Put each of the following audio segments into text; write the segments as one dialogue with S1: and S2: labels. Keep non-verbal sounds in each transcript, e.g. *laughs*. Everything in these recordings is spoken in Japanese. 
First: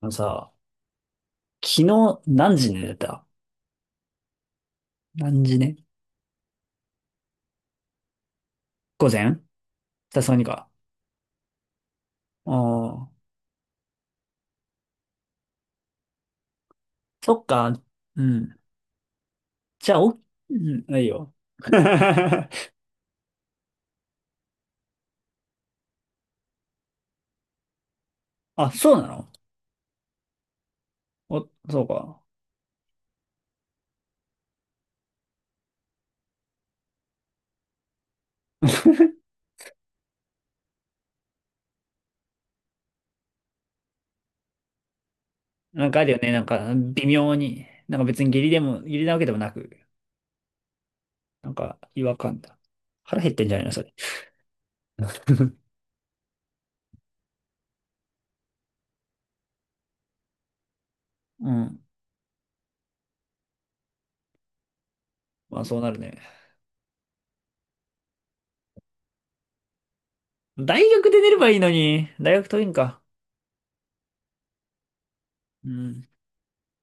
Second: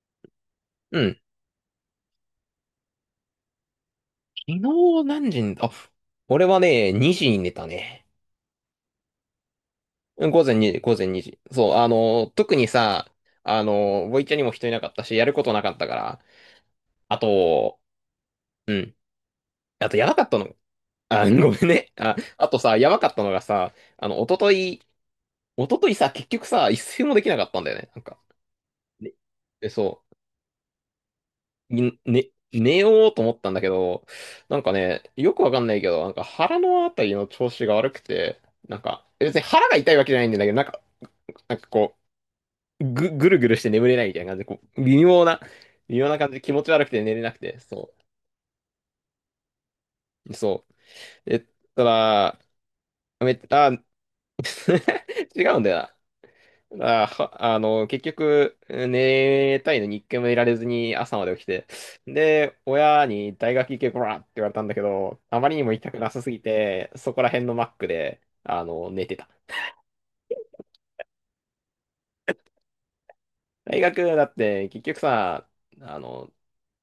S1: あのさ、
S2: うん。
S1: 昨日何時に寝てた？
S2: 昨日何
S1: 何
S2: 時に、
S1: 時
S2: あ、
S1: ね？
S2: 俺はね、2時に寝たね。
S1: 午前。さ
S2: う
S1: す
S2: ん
S1: がに
S2: 午前
S1: か。
S2: 2時、午前2時。そう、特に
S1: あ
S2: さ、
S1: あ、
S2: ボイチャにも人いなかったし、やることなかったから。あ
S1: そっか。
S2: と、
S1: うん。
S2: うん。あ
S1: じゃ
S2: と、
S1: あ、
S2: やば
S1: お、
S2: かった
S1: う
S2: の。
S1: ん、ないい
S2: あ、
S1: よ。
S2: ごめん
S1: *laughs*
S2: ね。あ、あとさ、やばかったのがさ、おとといさ、結局さ、一睡もできなかったんだよね。なんか。
S1: あ、そうな
S2: で、
S1: の？
S2: でそう。
S1: お、そうか。
S2: 寝ようと思ったんだけど、なんかね、よくわかんないけど、なんか腹のあたりの調子が悪くて、なんか、別に腹が痛いわけじゃないんだけど、なんか、なんかこう、ぐるぐるして眠れないみたいな感じで、こう、
S1: なん
S2: 微
S1: かあ
S2: 妙
S1: るよ
S2: な感
S1: ね。
S2: じで
S1: なん
S2: 気持ち
S1: か、
S2: 悪くて
S1: 微
S2: 寝れな
S1: 妙
S2: くて、
S1: に。
S2: そ
S1: なんか別に下痢でも、下痢なわけでもなく、
S2: う、そう。え、
S1: なんか
S2: た
S1: 違和
S2: だ、
S1: 感だ。腹減
S2: め
S1: っ
S2: っ
S1: てんじゃない
S2: あ、
S1: の、それ？
S2: *laughs* 違うんだよな。結局、寝たいのに一回もいられずに朝まで起き
S1: う
S2: て。
S1: ん。
S2: で、親に大学行けこらって言われたんだけど、あまり
S1: ま
S2: に
S1: あ
S2: も
S1: そう
S2: 行き
S1: な
S2: た
S1: る
S2: くな
S1: ね。
S2: さすぎて、そこら辺のマックで、寝てた。
S1: 大学で寝ればいいのに。大学遠いんか？
S2: 大学だって結局さ、
S1: う
S2: あ
S1: ん。
S2: の、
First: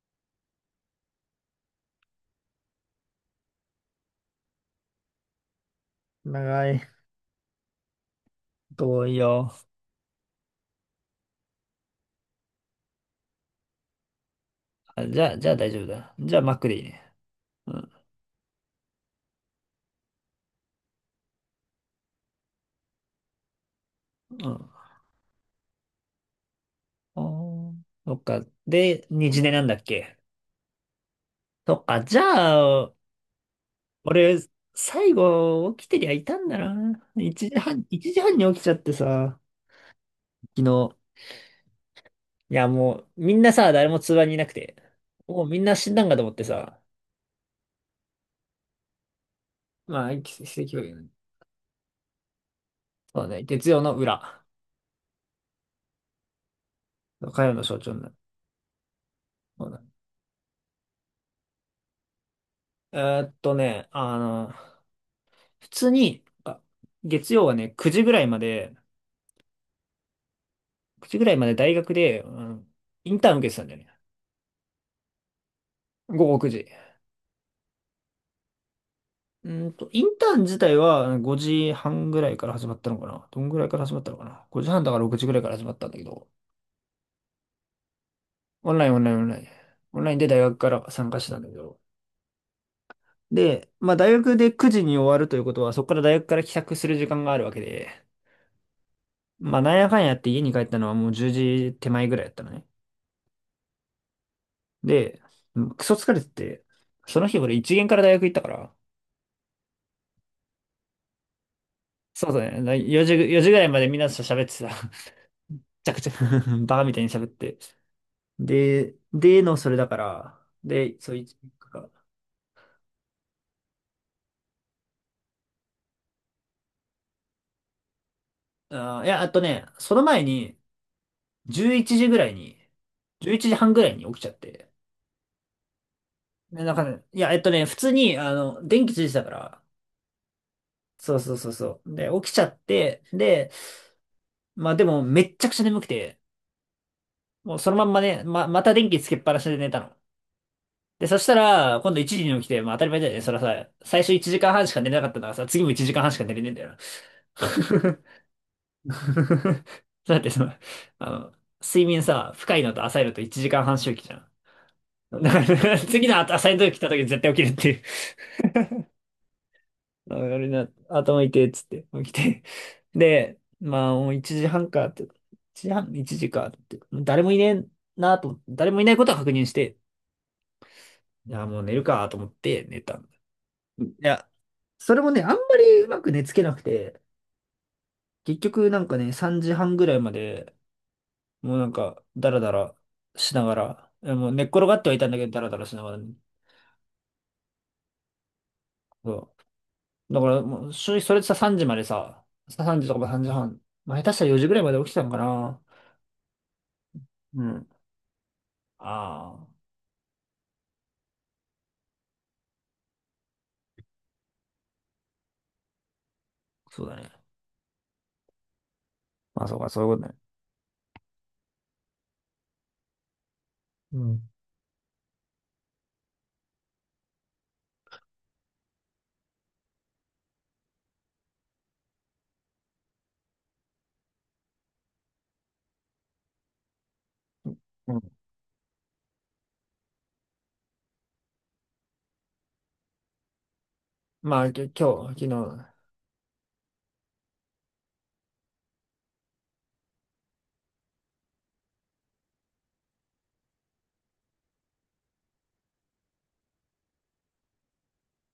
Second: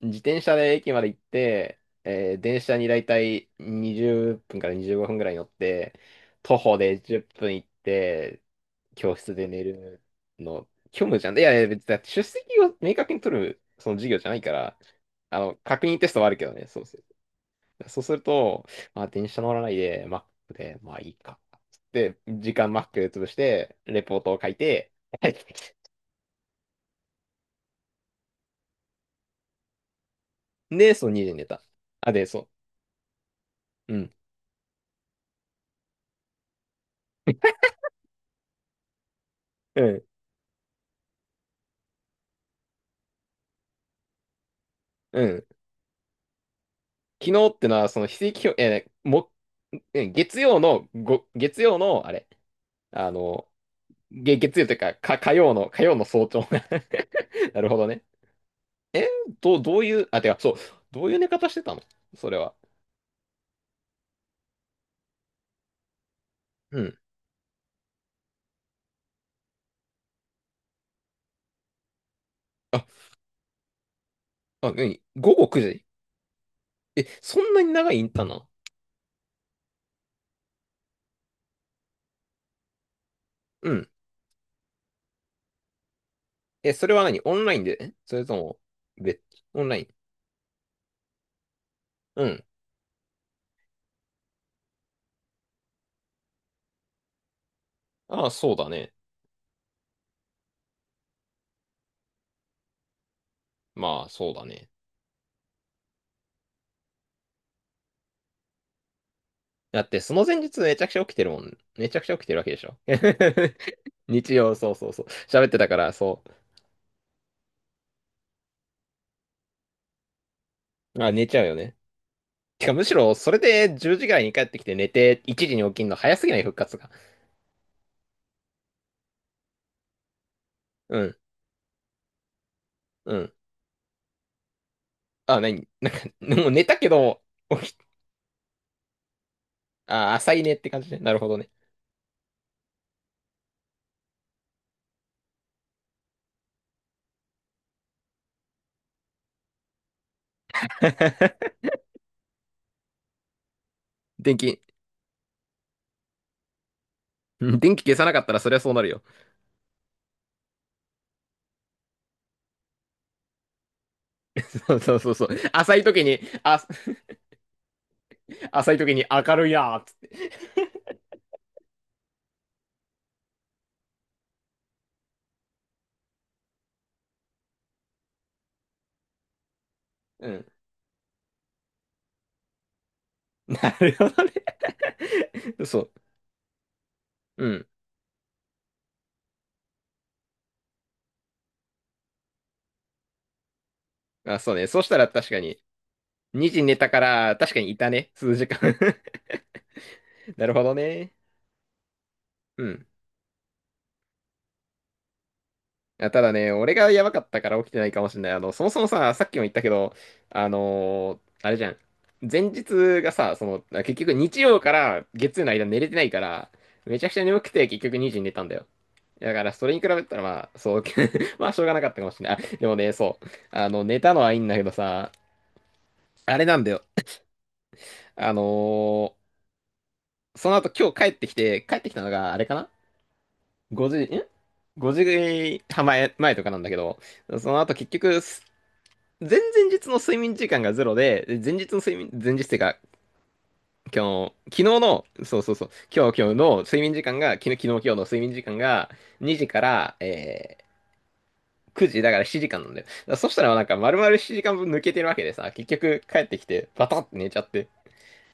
S2: 自転車で駅まで行って、電車にだいたい20分から25分ぐらい乗って、徒
S1: 長
S2: 歩
S1: い。
S2: で10分行って、
S1: 遠い
S2: 教室で
S1: よ。
S2: 寝るの、虚無じゃん。いやいや、別にだって出席を明確に取るその授業じゃないから、
S1: あ、じゃあ、じゃあ大丈夫
S2: 確認テ
S1: だ。
S2: ストはあ
S1: じ
S2: る
S1: ゃあ
S2: け
S1: マ
S2: ど
S1: ッ
S2: ね、
S1: クでい
S2: そ
S1: い
S2: うす
S1: ね。
S2: る。
S1: うん。
S2: そうすると、まあ、電車乗らないで、マックで、まあいいか。つって、時間マックで潰して、レポートを書
S1: う
S2: い
S1: ん。
S2: て、*laughs*
S1: ああ、そっか。で、二次寝なんだっけ？
S2: で、そう、2時に寝た。
S1: そっか。
S2: あ、
S1: じゃ
S2: で、そ
S1: あ、
S2: う。うん。
S1: 俺、最後、起きてりゃいたんだな。一時半、一時半に起きちゃってさ、
S2: うん。
S1: 昨日。いや、もう、みんなさ、誰も通話にいなくて。
S2: う
S1: も
S2: ん。
S1: うみんな死んだんかと思ってさ。
S2: 昨日ってのは、その、非正規表、えーも、
S1: ま
S2: え
S1: あ、
S2: 月
S1: 奇
S2: 曜
S1: 奇跡
S2: の、
S1: 表現。
S2: ご、月曜の、あれ、あ
S1: そうね。
S2: の、
S1: 月曜の
S2: げ
S1: 裏。
S2: 月曜というか、か、火曜の早朝 *laughs*
S1: 火曜
S2: な
S1: の
S2: るほ
S1: 象
S2: ど
S1: 徴に
S2: ね。
S1: なる。
S2: え、どう、
S1: そう
S2: ど
S1: だ。
S2: ういう、あ、てか、そう、どういう寝方してたのそれは。
S1: えーっとね、あの、普通に、
S2: うん。
S1: 月曜はね、9時ぐらいまで、9時ぐらいまで大学で、
S2: あ、
S1: インターン受けてたんだよね。
S2: あ、何午後9時
S1: 午後9時。
S2: え、そんなに長いインターンなの
S1: インターン自体は5時半ぐらいから始まったのかな、どんぐらい
S2: う
S1: から
S2: ん。
S1: 始まったのかな？ 5 時半だから6時ぐらいから始まったんだけど、
S2: それは何オンラインでそれとも、
S1: オンラインオンラインオ
S2: 別、
S1: ンライン。
S2: オンライン。
S1: オンラインで大学から参加してたんだけど。
S2: うん。
S1: で、まあ大学で9時に終わるということは、そこから大学から帰宅する時間があるわけで、
S2: ああ、そうだね。
S1: まあなんやかんやって家に帰ったのはもう10時手前ぐらいだったのね。
S2: まあ、そうだね。
S1: で、うん、クソ疲れてて、その日俺1限から大学行ったから、
S2: だって、その前日めちゃくちゃ起きてるもん。めちゃくちゃ起き
S1: そう
S2: てるわ
S1: だ
S2: けでしょ。
S1: ね、4時、4時ぐらいまで
S2: *laughs*
S1: みんなと
S2: 日
S1: 喋って
S2: 曜、
S1: さ、*laughs*
S2: そうそ
S1: め
S2: うそう。喋ってたか
S1: ち
S2: ら、
S1: ゃくちゃ
S2: そ
S1: *laughs* バカみたいに喋って。で、での、それだから、で、
S2: う。
S1: そ
S2: あ、
S1: うい
S2: 寝
S1: つ
S2: ちゃうよね。
S1: か。
S2: てか、むしろ、それで10時ぐらいに帰ってきて寝て、1時に起きんの早すぎない復活が。
S1: あー、いや、あとね、その前に、
S2: うん、
S1: 11時ぐらいに、
S2: うん。
S1: 11時半ぐらいに起きちゃって。
S2: あ、何 *laughs* なんか、もう
S1: で、
S2: 寝
S1: なん
S2: た
S1: か
S2: け
S1: ね、い
S2: ど、
S1: や、
S2: 起
S1: 普
S2: き、
S1: 通に、電気ついてたから、
S2: あ、浅いねって感じね。な
S1: そ
S2: る
S1: う
S2: ほ
S1: そう
S2: ど
S1: そ
S2: ね。
S1: うそう。で、起きちゃって、で、まあでも、めっちゃくちゃ眠くて、もうそのまんまね、また電気つけっぱなしで寝たの。で、そした
S2: *laughs*
S1: ら、今度1時に起きて、まあ当たり前だよね。そらさ、最初1
S2: 電
S1: 時間
S2: 気、
S1: 半しか寝れなかったからさ、次も1時間半しか寝れねえんだよな。
S2: うん電気消
S1: *laughs*
S2: さなかったらそりゃそうなるよ。
S1: *laughs* だってあの、睡眠さ、深いのと浅いのと1時間半周期じゃ
S2: *laughs*
S1: ん。
S2: そうそうそうそう。
S1: だから *laughs* 次の浅いの時来た時絶対起きるっていう。
S2: 浅い時に明るいなーっつっ
S1: あ
S2: て。
S1: 俺な、頭痛いっつって起きて。で、まあもう1時半かって、1時半、1時かって、誰もいねえなと思って、誰もいないことは確認して、
S2: うん。
S1: いや、もう寝るかと思って寝たんだ。
S2: なる
S1: い
S2: ほど
S1: や、
S2: ね。
S1: それもね、あんま
S2: *laughs* そ
S1: りう
S2: う。
S1: まく寝つけなくて、
S2: うん。
S1: 結局なんかね、3時半ぐらいまでもうなんか、ダラダラしながら、もう
S2: あ、
S1: 寝っ
S2: そう
S1: 転
S2: ね。
S1: がっ
S2: そ
S1: て
S2: し
S1: はい
S2: た
S1: た
S2: ら
S1: んだけ
S2: 確
S1: ど、ダ
S2: か
S1: ラダ
S2: に、
S1: ラしながらね。
S2: 2時寝たから、確かにいたね。数時間 *laughs*
S1: そう。だから、
S2: なるほ
S1: もう、
S2: ど
S1: 正直
S2: ね。
S1: それでさ、3時までさ、
S2: う
S1: 3
S2: ん。
S1: 時とか3時半、まあ、下手したら4時ぐらいまで起きてたのかな。
S2: あ、ただね、俺がやばかっ
S1: う
S2: たから起
S1: ん。
S2: きてないかもしれない。そもそもさ、さっき
S1: あ
S2: も
S1: あ、
S2: 言ったけど、あれじゃん。前日がさ、その、あ結局日曜から月曜の間寝れてないから、
S1: そうだ
S2: めち
S1: ね。
S2: ゃくちゃ眠くて結局2時に寝たんだよ。だか
S1: まあ、
S2: ら、
S1: そう
S2: そ
S1: か、
S2: れ
S1: そ
S2: に
S1: う
S2: 比
S1: いうこ
S2: べ
S1: と
S2: た
S1: ね。
S2: らまあ、そう、*laughs* まあ、しょうがなかったかもしれない。あでもね、そう。
S1: う
S2: 寝たの
S1: ん。
S2: はいいんだけどさ、あれなんだよ。あのーその後今日帰ってきて、帰ってきたのがあれかな5時、ん ?5 時半前とかなんだけど、その後結
S1: うん。
S2: 局、前々日の睡眠時間がゼロで、で前日の睡眠、前日っていうか、今日の、
S1: まあ、
S2: 昨日の、
S1: 今日、昨
S2: そうそう
S1: 日、
S2: そう、今日の睡眠時間が、昨日今日の睡眠時間が2時から、9時だから7時間なんだよ。だからそしたらなんか丸々7時間分抜けてるわけでさ、結局帰ってきてバタって寝ちゃって、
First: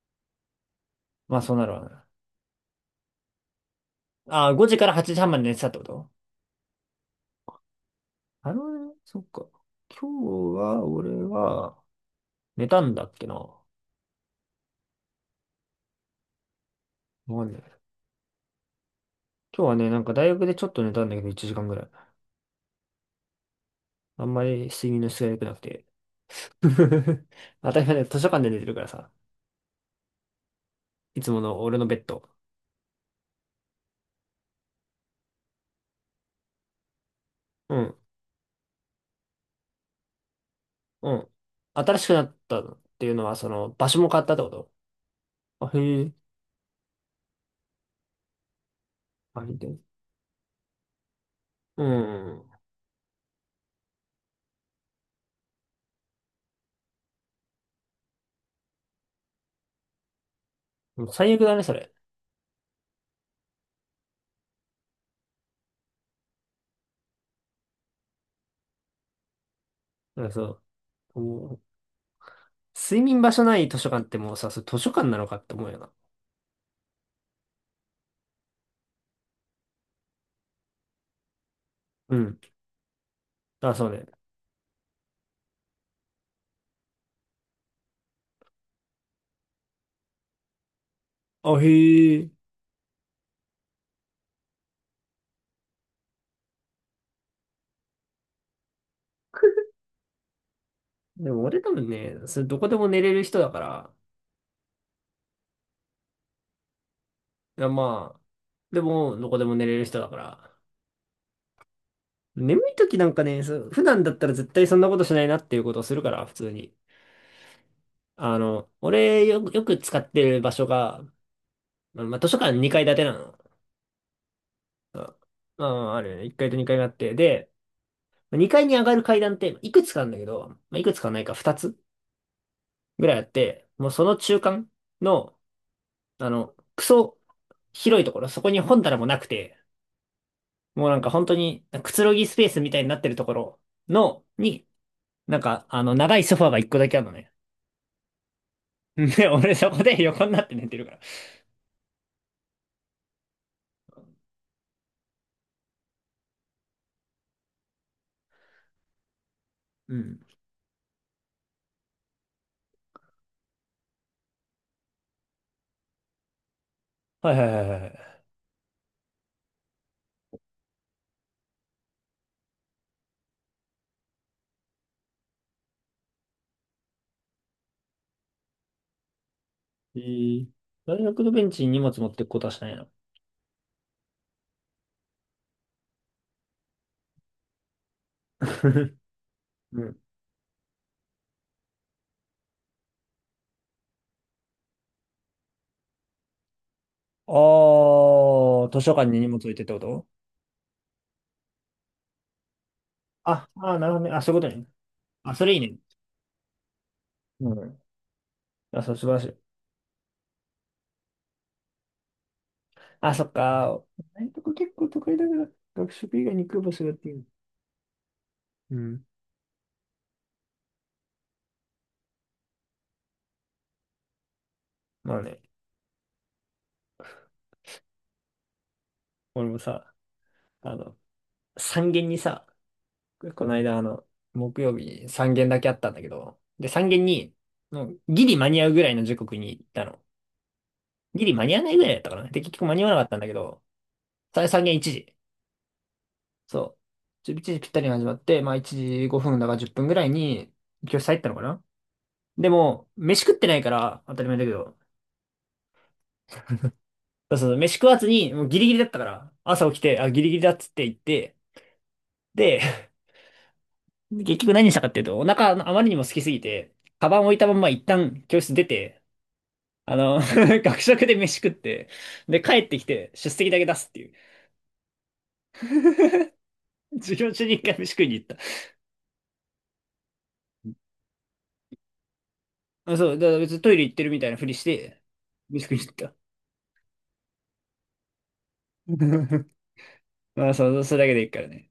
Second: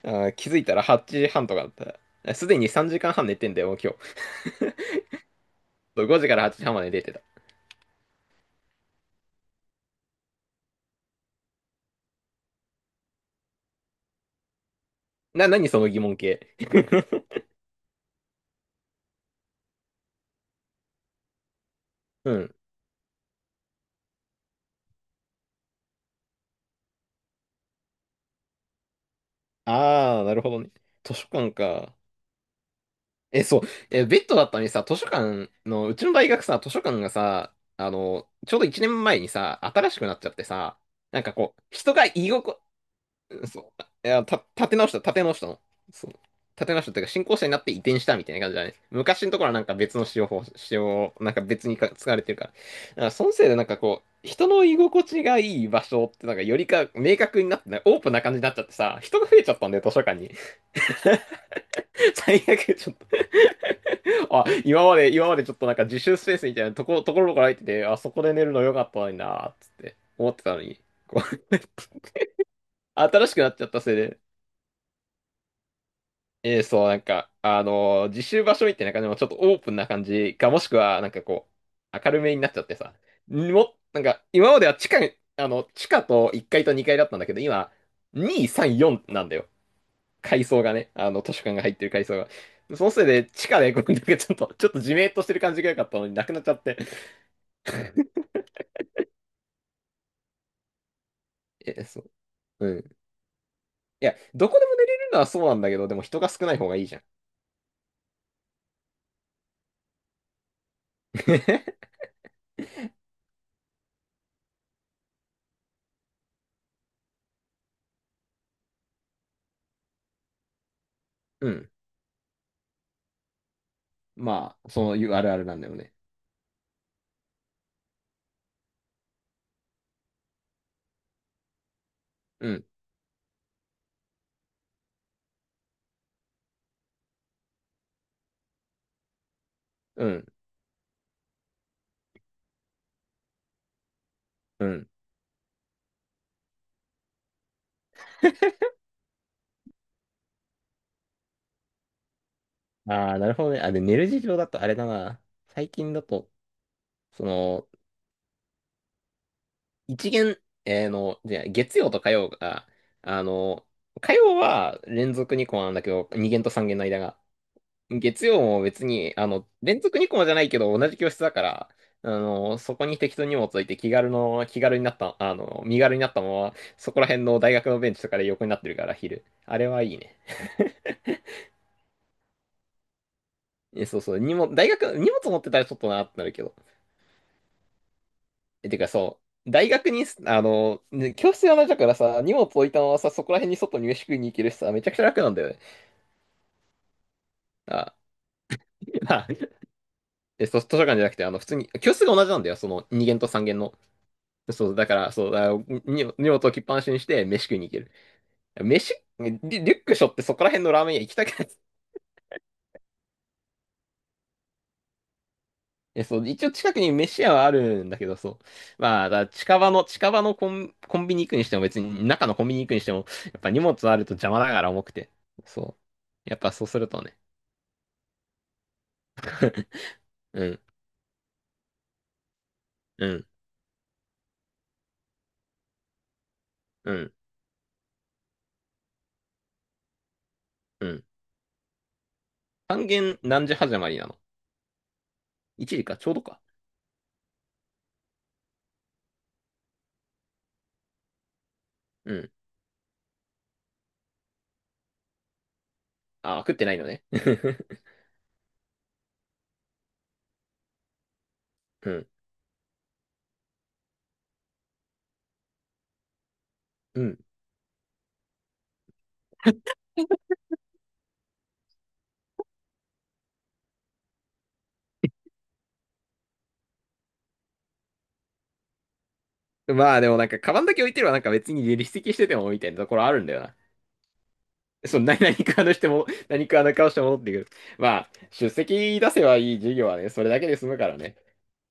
S2: あー気づいたら8
S1: ま
S2: 時
S1: あ、
S2: 半
S1: そ
S2: と
S1: う
S2: か
S1: な
S2: だっ
S1: るわ
S2: た。
S1: な。
S2: あすでに3時間半寝てんだよ、もう今日。
S1: ああ、5時から8時半まで寝てたってこ
S2: そう
S1: と？
S2: 5時から8時半まで寝てた。
S1: あのね、そっか。今日は、俺は、寝たんだっけな。わ
S2: 何その疑問系。
S1: か
S2: *laughs*
S1: んない。今日はね、なんか大学でちょっと寝たんだけど、1時間ぐらい。
S2: うん。
S1: あんまり睡眠の質が良くなくて。*laughs* 当たり前図書館で寝てるからさ。
S2: ああ、なるほどね。図
S1: い
S2: 書
S1: つも
S2: 館
S1: の俺の
S2: か。
S1: ベッド。
S2: え、そう。え、ベッドだったのにさ、図書館の、うちの大学さ、図書館がさ、
S1: うん、
S2: ちょうど1年前にさ、新しくなっちゃってさ、
S1: う
S2: なん
S1: ん。
S2: かこう、人
S1: 新
S2: が
S1: しくな
S2: 居
S1: った
S2: 心、
S1: っていうのは、その、
S2: そ
S1: 場所
S2: う、
S1: も
S2: い
S1: 変
S2: や、
S1: わったってこ
S2: 立
S1: と？
S2: て直した、立て直したの。
S1: あ、へ
S2: そう。
S1: え。
S2: 立て直したっていうか、新校舎になって移転したみたいな感じだね。昔のと
S1: あ、
S2: ころは
S1: 見
S2: なんか
S1: て。
S2: 別の使用法、使用、なんか別に
S1: う
S2: か使われてる
S1: ん。
S2: から。だからそのせいでなんかこう、人の居心地がいい場所ってなんかよりか明確になってない、オープンな感じになっちゃってさ、人が増えちゃったんだよ、図書館に。
S1: もう最悪だね、それ。
S2: 最悪、ちょっと、あ、今までちょっとなんか自習スペースみたいなところから入ってて、あそこで寝るの良かったのになーっつって
S1: だから
S2: 思ってたの
S1: そ
S2: に、
S1: う。
S2: こ
S1: も
S2: う、
S1: う、
S2: *laughs*
S1: 睡眠
S2: 新
S1: 場
S2: しく
S1: 所
S2: なっ
S1: な
S2: ちゃ
S1: い
S2: っ
S1: 図
S2: た
S1: 書
S2: せい
S1: 館って
S2: で、
S1: もうさ、それ図書館なのかって思うよな。
S2: そう、なんか、自習場所みたいな感じもちょっとオープンな感じか、もしくは、なんかこう、明
S1: う
S2: るめ
S1: ん。
S2: になっちゃってさ、
S1: あ、そう
S2: なん
S1: ね。
S2: か、今までは地下、地下と1階と2階だったんだけど、今、2、3、4なんだよ。階層がね、図書館
S1: あ、
S2: が
S1: へ
S2: 入ってる階層が。
S1: え。
S2: そのせいで、地下で、こうなんかちょっと、じめっとしてる感じが良かったのになくなっちゃって。
S1: でも俺多分
S2: そ
S1: ね、それど
S2: う。
S1: こで
S2: うん。
S1: も
S2: い
S1: 寝れる人だから、
S2: や、どこでも寝れるのはそうなんだけど、でも人が少ない方がいいじゃん。
S1: いやまあ、でもどこでも寝れる人だから、
S2: *laughs*
S1: 眠い時なんかね、そう普段だったら絶対そんなことしないなっていうことをするから、普通に。あの、俺、よく使ってる場所が、
S2: うん。
S1: まあ、まあ図書館2階建てなの。
S2: まあ、そういうあるあるなん
S1: ま
S2: だ
S1: あ、
S2: よ
S1: ま
S2: ね。
S1: ああるよね。1階と2階があって。で、2階に上がる階段っていくつかあるんだけど、まあ、いくつかはないか2つ
S2: うん。
S1: ぐらいあって、もうその中間の、クソ広いところ、そこに本棚もなくて、
S2: うん。
S1: もうなんか本当にくつろぎスペースみたいになってるところの、
S2: う
S1: に、
S2: ん。
S1: なんか、長いソファーが1個だけあるのね。*laughs* ね俺そこで横になって寝てるから。
S2: ああ、なるほどね。あ、で、寝る事情だとあれだな。最近だと、その、
S1: う
S2: 一
S1: ん。
S2: 限、えーの、じゃあ月曜と火曜が、あの、火曜は連続にこうなんだけど、2限と3限の間が。
S1: はいはいはいはい。
S2: 月曜も別に、連続2コマじゃないけど、同じ教室だから、そこに適当に荷物置いて気軽になった、身軽になったまま、そこら辺の大学のベンチとかで横になってるから、昼。あれはいい
S1: え
S2: ね。
S1: ー、
S2: *laughs*
S1: 大学のベンチに荷物持ってくことはしないの？
S2: そうそう、荷物持ってたらちょっとなってなるけど。てか
S1: *laughs*
S2: そう、大
S1: う
S2: 学
S1: ん。
S2: に、ね教室が同じだからさ、荷物置いたままさ、そこら辺に外に飯食いに行けるしさ、めちゃくちゃ楽なんだよね。
S1: あ
S2: あ、
S1: あ、図書館に荷
S2: *laughs* あ、
S1: 物置いてってこと？
S2: そう図書館じゃなくて、普通に、教室が同じなんだよ、その2限と3
S1: あ、
S2: 限
S1: あー、
S2: の。
S1: なるほどね。あ、そういうことね。
S2: そう、
S1: あ、そ
S2: だから
S1: れいいね。
S2: に荷物置きっぱなしにして、飯
S1: う
S2: 食いに行け
S1: ん。
S2: る。
S1: あ、そ
S2: 飯、
S1: う、素晴らしい。
S2: リリュック背負ってそこら辺のラーメン屋行きたくない。
S1: あ、そっか。大学結構都会だから、学食
S2: そ
S1: 以
S2: う、
S1: 外
S2: 一
S1: に行
S2: 応
S1: く場
S2: 近く
S1: 所
S2: に
S1: がってい
S2: 飯
S1: う。
S2: 屋はあるんだけど、そう。
S1: うん。
S2: まあ、だから近場のコンビニ行くにしても、別に中のコンビニ行くにしても、やっぱ荷物あると邪魔だから重くて。
S1: まあね、
S2: そう。やっぱそうするとね。
S1: 俺もさ、
S2: *laughs* うん、
S1: あの、三限にさ、
S2: うん、
S1: この間、あの、木曜日3限だけあったんだけど、で、3
S2: う
S1: 限
S2: ん、
S1: に、もうギリ間に合うぐらいの時刻に行ったの。
S2: うん。
S1: ギリ間に合わないぐらいだったかな。で、結局間に合
S2: 半
S1: わなかった
S2: 減
S1: んだけ
S2: 何時
S1: ど、
S2: 始まりなの
S1: 3限1時。
S2: ?1 時か、ちょうどか。
S1: そう。1時ぴったりに始まって、まあ1時5分だから10分ぐらいに教室入ったのかな。
S2: うん。
S1: でも、飯食ってないから当たり前だけど、
S2: あ、食ってないのね。
S1: そうそう、飯
S2: *laughs*
S1: 食わずに、もうギリギリだったから、朝起きて、あ、ギリギリだっつって言って、
S2: うん、
S1: で、*laughs* 結局何したかっていうと、お腹あまりにも空きすぎて、
S2: う
S1: カバ
S2: ん。
S1: ン置いたまま一旦教室出て、あの、*laughs* 学食で飯食って、で、帰ってきて出席だけ出すっていう。授業中に一回飯食いに行った。
S2: まあでもなんか、カバンだけ置いてればなんか別に離席しててもみたいなと
S1: あ、
S2: ころ
S1: そ
S2: あ
S1: う、
S2: る
S1: だ
S2: ん
S1: か
S2: だ
S1: ら
S2: よ
S1: 別
S2: な。
S1: にトイレ行ってるみたいなふりし
S2: そ
S1: て、
S2: の *laughs* 何
S1: 飯
S2: かの
S1: 食い
S2: し
S1: に
S2: て
S1: 行っ
S2: も、
S1: た。
S2: *laughs* 何かの顔して戻ってくる。まあ、出席出せばいい授業はね、それ
S1: *laughs*
S2: だけ
S1: まあ、
S2: で済
S1: そ
S2: む
S1: う、
S2: か
S1: そ
S2: ら
S1: れだけ
S2: ね。
S1: でいいからね。